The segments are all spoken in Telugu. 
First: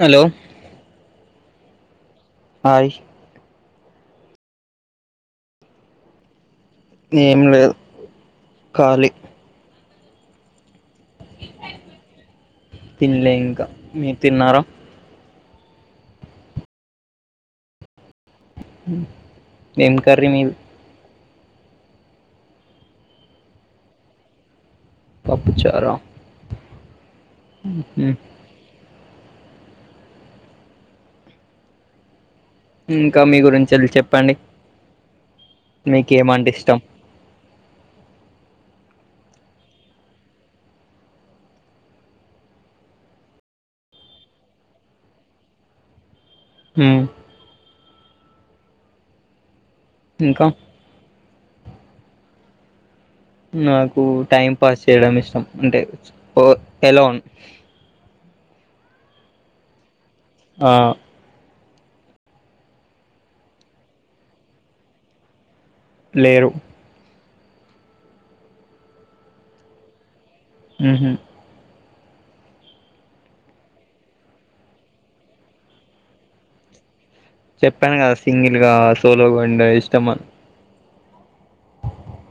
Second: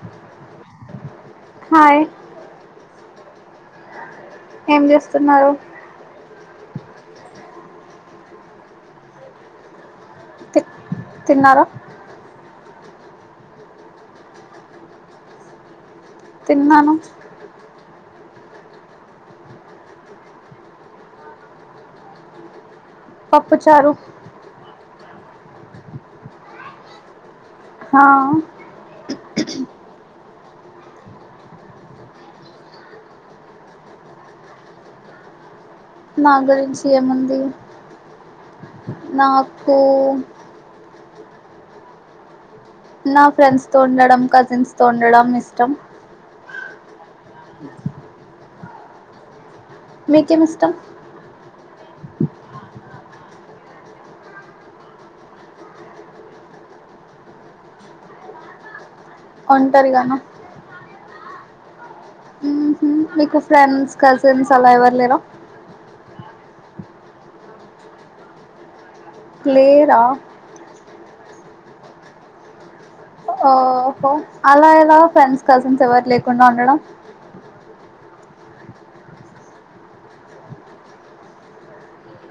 హలో హాయ్ హాయ్ ఏం చేస్తున్నారు ఏం లేదు ఖాళీ తి తిన్నారా తిన్లే ఇంకా మీరు తిన్నారా తిన్నాను ఏం కర్రీ మీది పప్పుచారు పప్పుచార హా ఇంకా మీ గురించెల్లి చెప్పండి నా మీకేమంటే ఇష్టం గురించి ఏముంది నాకు నా ఫ్రెండ్స్ తో ఉండడం కజిన్స్ తో ఉండడం ఇష్టం హు మీకే ఇంకా మిష్టం నాకు టైం పాస్ చేయడం ఇష్టం అంటే ఓ ఎలోన్ ఒంటరిగాన ఆ ఉహు మీకు ఫ్రెండ్స్ కజిన్స్ అలా ఎవ్వరు లేర లేరు లేరా ఉ హు ఓహో అలా ఎలా ఫ్రెండ్స్ కజిన్స్ ఎవరు లేకుండా ఉండడం చెప్పాను కదా సింగిల్ గా సోలోగా ఉండే ఇష్టమ్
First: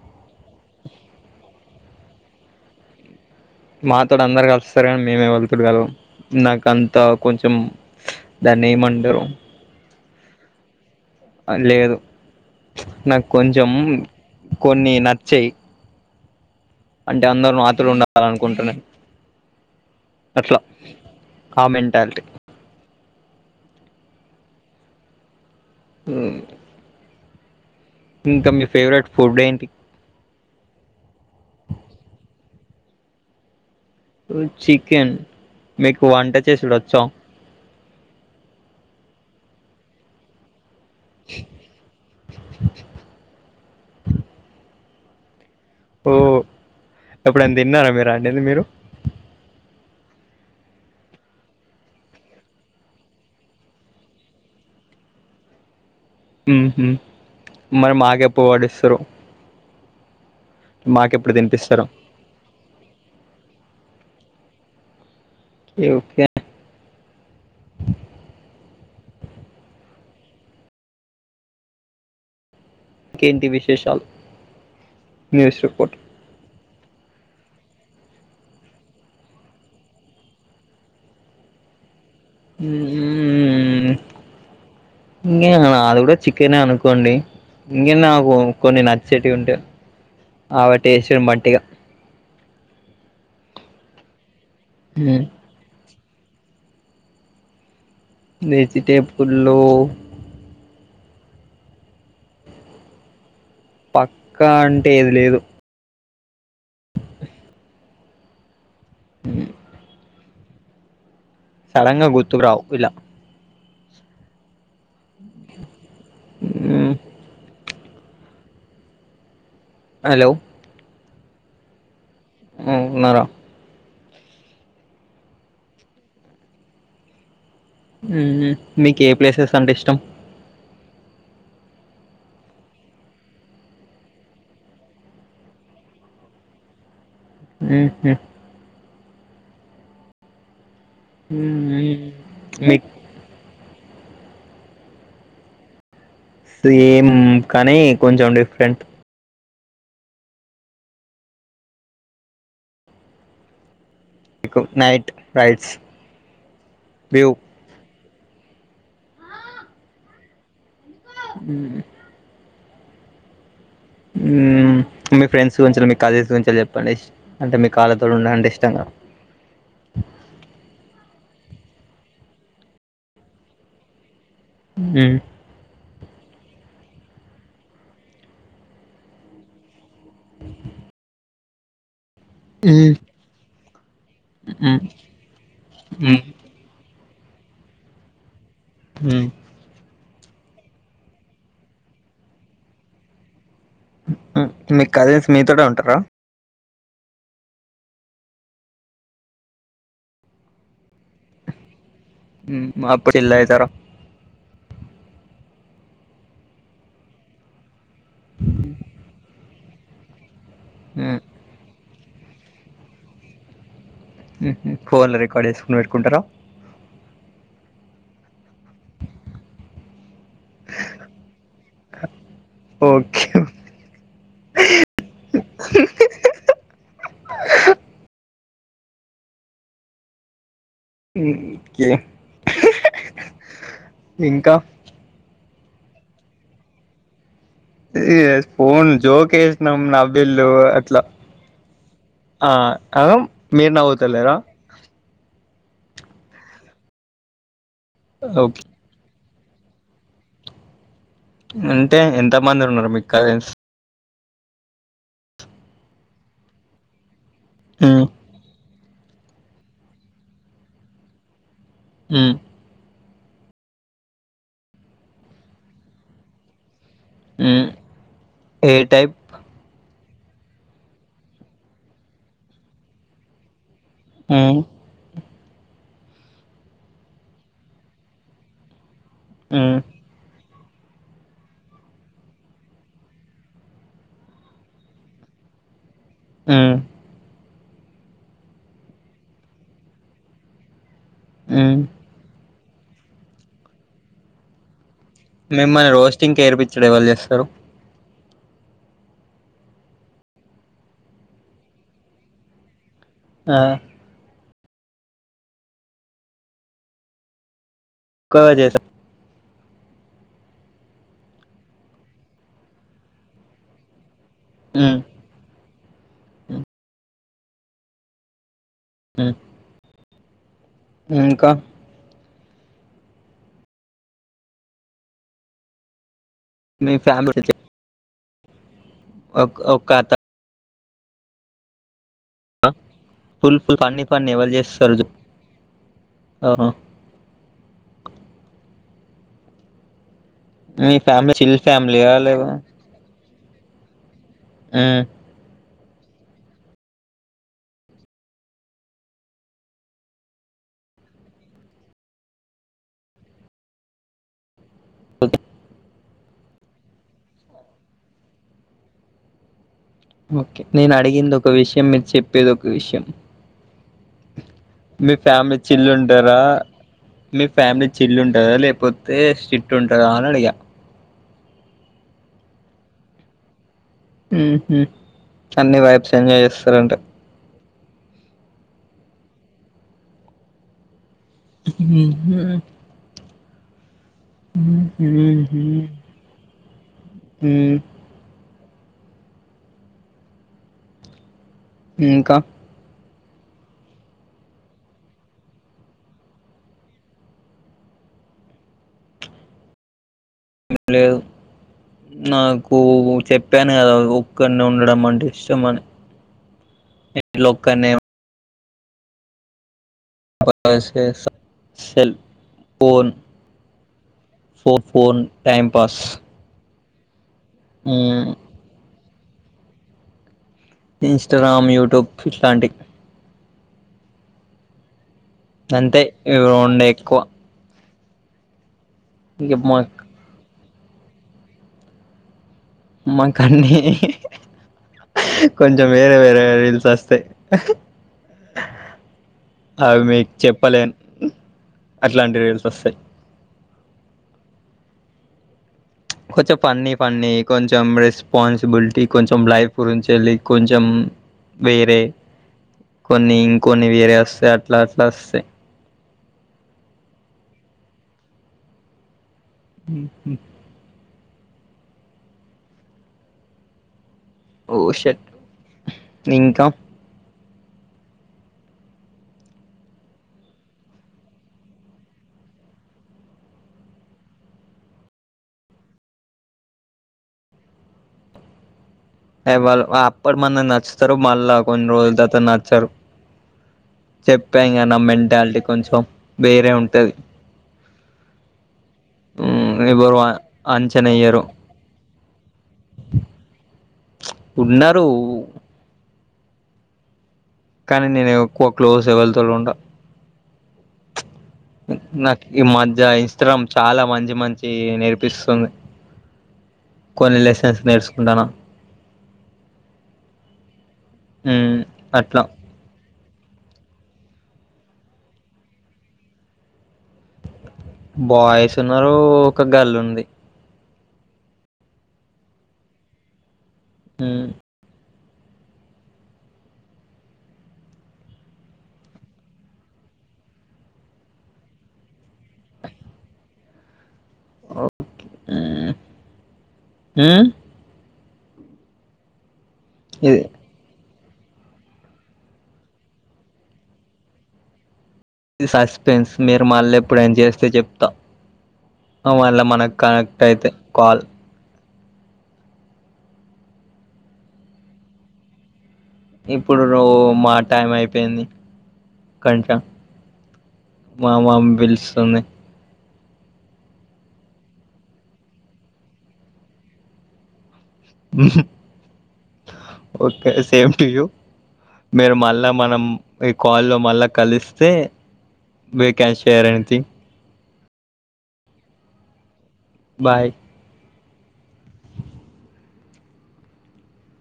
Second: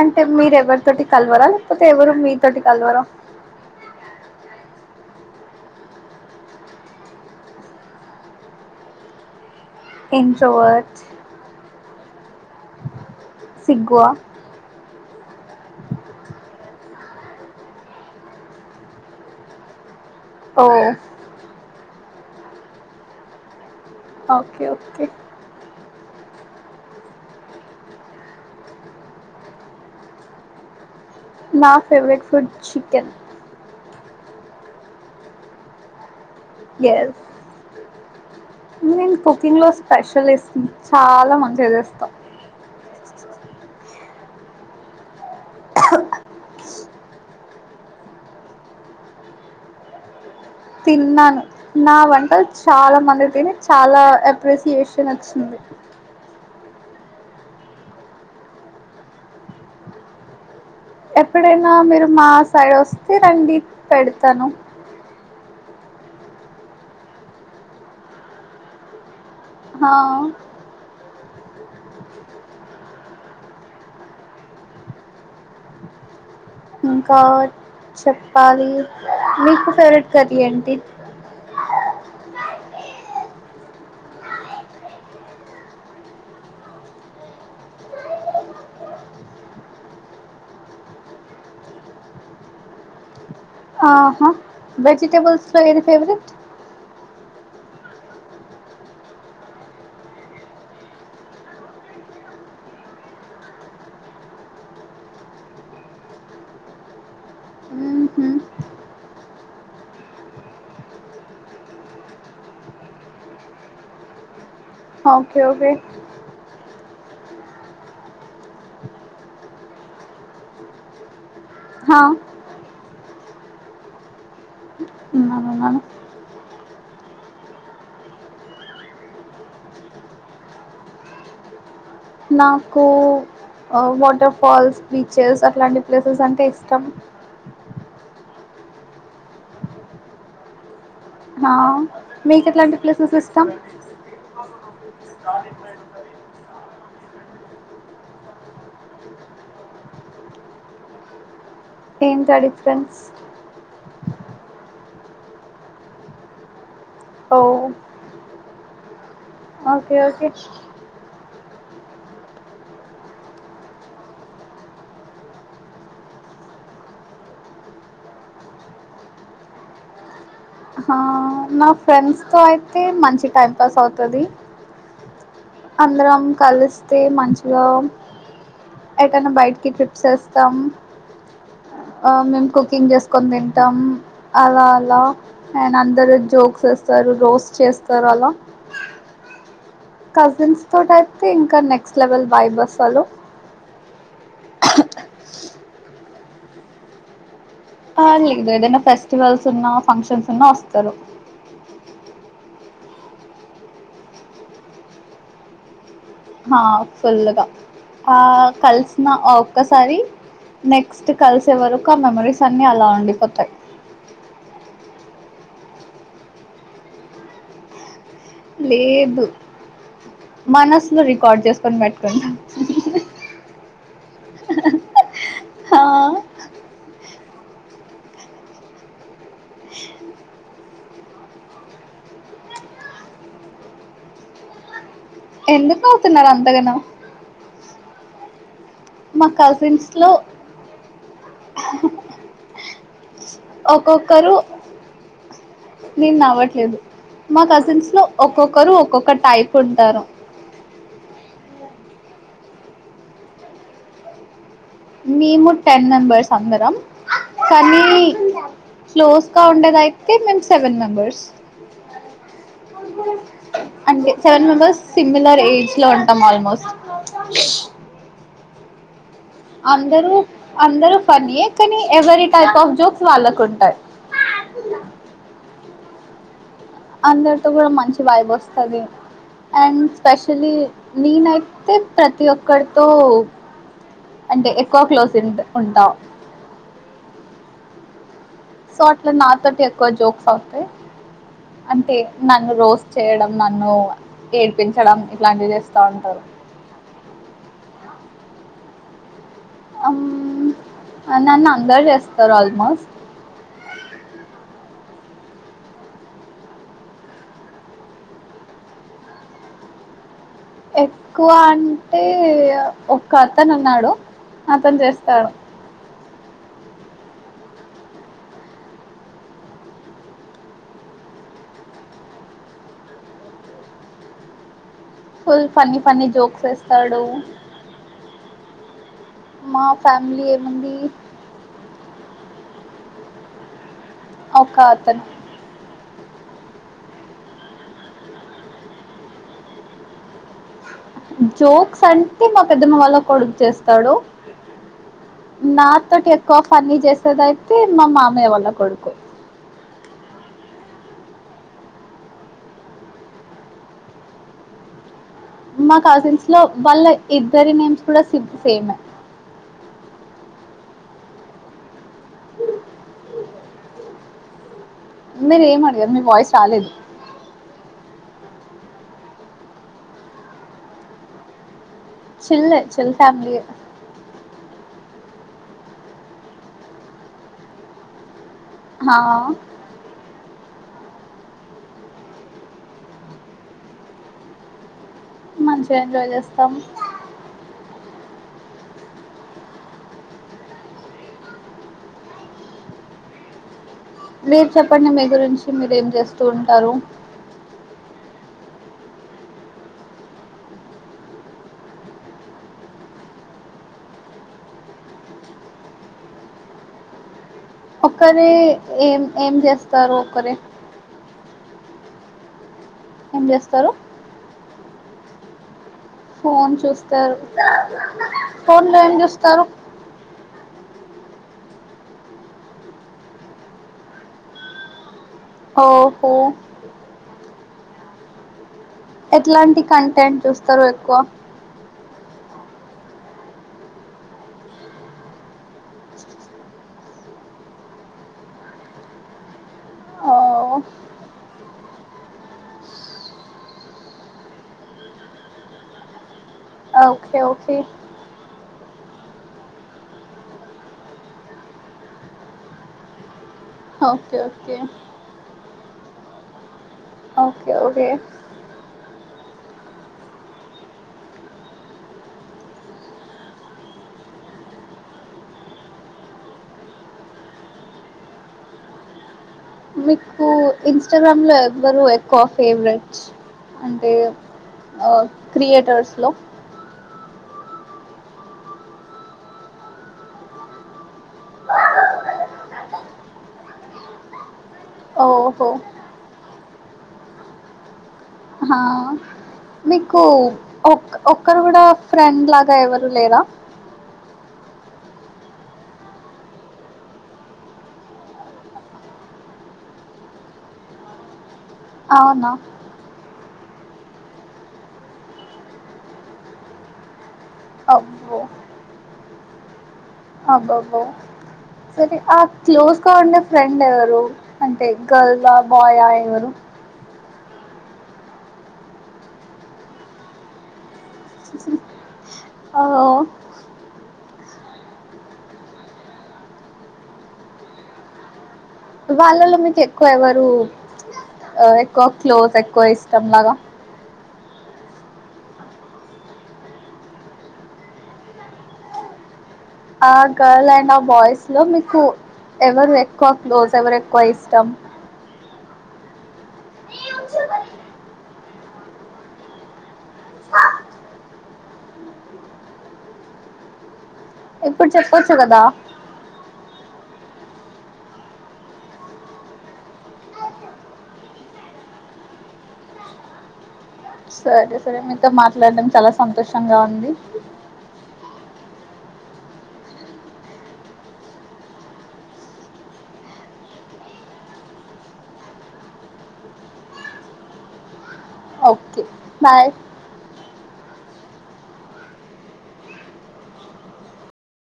అంటే మీరెవరితోటి కలవరా లేపోతే ఎవరు మీతోటి కలవరా మాతోడు అందరు కలిస్తారు కాని మేము ఎవాళ్లతోటి కలవం నాకు అంతా కొంచెం ధాన్ని ఏమంటారు ఇన్ చోవచ్చా అని లేదు నాకు కొంచెం సిగ్గువా కొన్ని నచ్చాయి అంటే అందరూ నాతోటి ఉండాలి అనుకుంట న్నేను అట్లా ఓ ఆ మెంటాలిటీ ఓకే ఓకే హు ఇంకా మీ ఫేవరెట్ ఫుడ్ ఏంటి నా ఫేవరెట్ ఫుడ్ చికెన్ ఓ చికెన్ మీకు వంట చేసుడొచ్చా ఎస్ నేను కుకింగ్ లో స్పెషలిస్టును చాలా మంచిగా చేస్తాం ఓ ఎప్పుడు అన్న తిన్నారా మీరు వండింది మీరు తిన్నాను నా వంట చాలా మంది తిని చాలా అప్రిసియేషన్ వచ్చింది ఉ మరి మాకు ఎప్పుడు వడ్డిస్తారు ఎప్పుడైనా తినిపిస్తారు మీరు మా సైడ్ వస్తే రండి పెడతాను యూకే అహా ఇంకేంటి విశేషాలు న్యూస్ రిపోర్ట్ ఇంకా చెప్పాలి మీకు ఫేవరెట్ కర్రీ ఏంటి ఉహు ఊ హు [inaudible] ఇంకే నాది కూడా చికెనే అనుకోండి ఇంకేంది అమే కు కొన్ని నచ్చేటివి ఉంటే ఆమె టేస్ట్ బట్టి ఇగ ఆహా వెజిటేబుల్స్ లో ఏది ఫేవరెట్ వెజిటేబుల్ లో పక్కా అంటే ఏది లేదు హు సడన్గా గుర్తుకు రావు ఇలా ఆమె కే ఏది [inaudible] హలో అహా హు ఉన్నారా అవునా హు మీకు ఏ ప్లేసెస్ అంటే ఇష్టం నాకు అ వాటర్ ఫాల్స్ బీచెస్ అట్లాంటి ప్లేసెస్ అంటే ఇష్టం [inaudible] ఆహా మీకు ఎట్లాంటి ప్లేసెస్ ఇష్టం [unintelligible] సేమ్ కానీ కొంచెం డిఫరెంట్ ఏంట ఆ డిఫరెన్స్ నైట్ రైడ్స్ వ్యూ ఓ ఓకే ఓకే ఉహు ఉహు మీ ఫ్రెండ్స్ గురించెల్లీ మీ కాలేజ్ గురించేల్లీ చెప్పండి ఇష్ అంటే మీకు వాళ్ళతో ఉండుడంటే ఇష్టంగా అహ నా ఫ్రెండ్స్ తో అయితే మంచి టైం పాస్ అవుతది ఊమ్ అందరం కలిస్తే మంచిగా ఎటన్న బయటికి ట్రిప్ సేస్తాం ఆ మేము కుకింగ్ మ్మ్ జేసుకొని తింటాం అలా మ్మ్ అలా అండ్ అందరు మ్మ్ స్తరు రోస్ట్ చేస్తారు అలా ఊమ్ కజిన్స్ తోటి అయితే ఇంకా నెక్స్ట్ లెవెల్ వైబ్ అసలు మీ కజిన్స్ మీతోటె ఉంటరా ఆ లేదు ఏదైనా ఫెస్టివల్స్ ఉన్నా ఫంక్షన్స్ ఉన్నా ఒస్తరు ఉమ్ అప్పుడు ఇల్లాయితరా ఆ ఫుల్గా ఆ కలిసిన అ ఒక్కసారి నెక్స్ట్ మ్మ్ కలిసే వరకు ఆ మెమరీస్ అన్ని అలా ఉండిపోతయి ఉహ్ హ్ ఫోన్లు రికార్డ్ ఏసుకుని పెట్టుకుంటరా లేదు మనసులో రికార్డ్ చేసుకొని పెట్టుకుంటాం ఉహ్ హ్ ఓకే ఆ [unintelligible] కే ఇంకా ఎందుకు నవుతున్నారు అంతగనం ఏ ఫోన్ మా జోకేష్ణం కజిన్స్ లో నవిల్లు అట్లా ఆ అ మీరు నవ్వుతలేరా ఒక్కొక్కరు నేను నవ్వట్లేదు మా కజిన్స్ లో ఓకే ఒక్కొక్కరు ఒక్కొక్క టైప్ కుంటారు అంటే ఎంతమంది ఉన్నారు మీకు కసీన్స్ మేము టెన్ మెంబర్స్ అందరం కనీ ఉమ్ క్లోజ్ గా ఉండేదయితే మేము సెవెన్ మెంబర్స్ ఊమ్ అంటే సెవెన్ మెంబర్స్ సిమిలర్ ఏజ్ లో ఉంటాం ఆల్మోస్ట్ ఉమ్ [unintelligible] ఏ టైప్ అందరూ అందరు ఫన్నియే కానీ ఎవరీ టైప్ ఆఫ్ జోక్స్ వాళ్ళకుంటయ్ ఊమ్ అందరితో గూడా మంచి వైబొస్తది ఉమ్ అండ్ స్పెషలీ నీనైతే ప్రతి ఒక్కరితో అంటే ఎక్కువ క్లోజ్ ఉం ఉంటాం ఊమ్ సో అట్లా నాతోటి ఎక్కువ జోక్స్ అవుతాయి ఉమ్ అంటే నన్ను రోస్ చేయడం నన్ను ఏడ్పించడం ఇట్లాంటివి చేస్తా మిమ్మల్ని ఉంటారు రోస్టింగ్ ఏర్పించడం ఎవలు చేస్తారు అమ్ నన్ను అందరు జేస్తరు ఆల్మోస్ట్ ఆ క జేస ఎక్కువ అంటే ఒక్క అతను ఉన్నాడు అతన్ ఉమ్ జేస్తాడు ఉమ్ ఇంకా ఫుల్ ఫన్నీ ఫన్నీ జోక్స్ మీ వేస్తాడు ఫ్యామిలీ మా ఒక అత ఫ్యామిలీ ఏముంది పుల్ ఫుల్ పాన్ని పాన్ని ఎవరు ఒక అతను చేస్తారుజు ఆ మీ ఫ్యామిలీ చిల్ జోక్స్ ఫ్యామిలీయా అంటే మా లేవా పెద్ద మా వాళ్ళ కొడుకు చేస్తాడు ఆ నాతోటి ఎక్కువ ఫన్నీ చేసేదైయితే మా మామయ్య వాళ్ళ కొడుకు [inaudible] మా కజిన్స్ లో వాళ్ళ ఇద్దరి నేమ్స్ కూడా సి సేమ్ ఓకే నేను అడిగింది ఒక విషయం మీరు చెప్పేది ఒక విషయం మీ మీరు ఫ్యామిలీ ఏం చిల్ అడిగారు మీ వాయిస్ ఉంటారా రాలేదు మీ ఫ్యామిలీ చిల్ ఉంటారా లేకపోతే స్టిక్ ఉంటారా అని అడిగా చిల్ చిల్ ఫ్యామిలీ యే హూ అన్ని వైప్స్ ఎంజాయ్ చేస్తారంట హా [unintelligible] మంచిగా ఎంజాయ్ మ్మ్ చేస్తాం మ్మ్ ఇంకా మీరు చెప్పండి మీ గురించి మీరు ఏం చేస్తూ ఉంటారు ఏం లేదు నాకు చెప్పాను కదా ఒక్కనే ఉండడం అంటే ఇష్టం అని [unintelligible] ఇట్లా ఒక్కడినే ఒక్కరే వే ఏం ఏం చేస్తాం సే స సల్ ఏం చేస్తారు ఫో ఫోన్ టైం ఫోన్ చూస్తారు హ్మ్. ఫోన్ లో ఏం చూస్తారు ఇంస్టాగ్రామ్ యూట్యూబ్ చాటింగ్ అంతే ఓహో ఈ రొండే ఎక్కువ ఇక ఎట్లాంటి మా కంటెంట్ చూస్తారు ఎక్కువ మాకాన్ని కొంచెం వేరే వేరే రీల్స్ వస్తాయి అవి ఓ మీకు చెప్పలేను అట్లాంటి రీల్స్ వస్తాయి [inaudible] కొంచెం ఫన్నీ ఓకే ఫన్నీ ఓకే కొంచెం రస్ రెస్పాన్సిబిలిటీ కొంచెం లైఫ్ గురించి వెళ్ళి కొంచెం వేరే కొన్ని ఇంకన్ని వేరే ఓకే వస్తాయి ఓకే అట్లా అట్లా వస్తాయి ఓకే ఓకే హ ఓషట్ ఇంకా మీకు ఇన్స్టాగ్రామ్ లో ఎవ్వరు ఎక్కువ ఫేవరెట్ అంటే ఆ క్రియేటర్స్ లో అ వాళ్ళ అప్పుడు మన నచ్చుతారు మళ్ళా కొన్ని రోజుల తరువాత నచ్చారు చెప్పగా నా ఓహో మెంటాలిటీ కొంచెం వేరే ఉంటది హా మీకు ఎవరు అంచనా ఒక్కరు ఎయ్యరు కూడా ఫ్రెండ్ లాగా ఎవరు లేరాా ఉన్నారు కానీ నేను ఎక్కువ క్లోజ్ ఎవల్తోను ఉండ అవునా నాకి మజ్జ చిత్రం చాలా మంచి మంచి నేర్పిస్తుంది కొలి లెసెన్స్ అబ్బో నేర్చుకుంటాన అబ్బబ్బో ఉమ్ సరే ఆ అట్లా క్లోస్ కా ఫ్రెండ్ ఎవరు అంటే గర్ల్ ఆ బాయ్ ఆ ఎవరు బాయ్స్ ఉన్నారు ఒక గల్ ఉంది ఓ మ్ వాళ్ళలో మీకు ఎక్కువ ఎవరు ఎవరెక్కువ క్లోజ్ ఎక్కువ ఇష్టం లాగా మ్ ఉమ్ ఆ ఇది గర్ల్ అయినా బాయ్స్ లో మీకు ఎవరు ఎక్కువ క్లోజ్ ఎవరు ఎక్కువ ఇష్టం ఇది సస్పెన్స్ మీరు మళ్ళ ఎప్పుడైన చేస్తే చెప్తా అవాల మనకు కనెక్ట్ అయితే కాల్ ఇప్పుడు చెప్పొచ్చు కదా ఇప్పుడు మా టైం అయిపోయింది కొంచెం మా మమ్మి పిలుస్తుంది సరే సరే మీతో మాట్లాడటం చాలా సంతోషంగా ఉంది ఓకే సేమ్ టూ యు మీరు మళ్ళా మనం ఈ కాల్లో మళ్ళా కలిస్తే we can share anything okay bye bye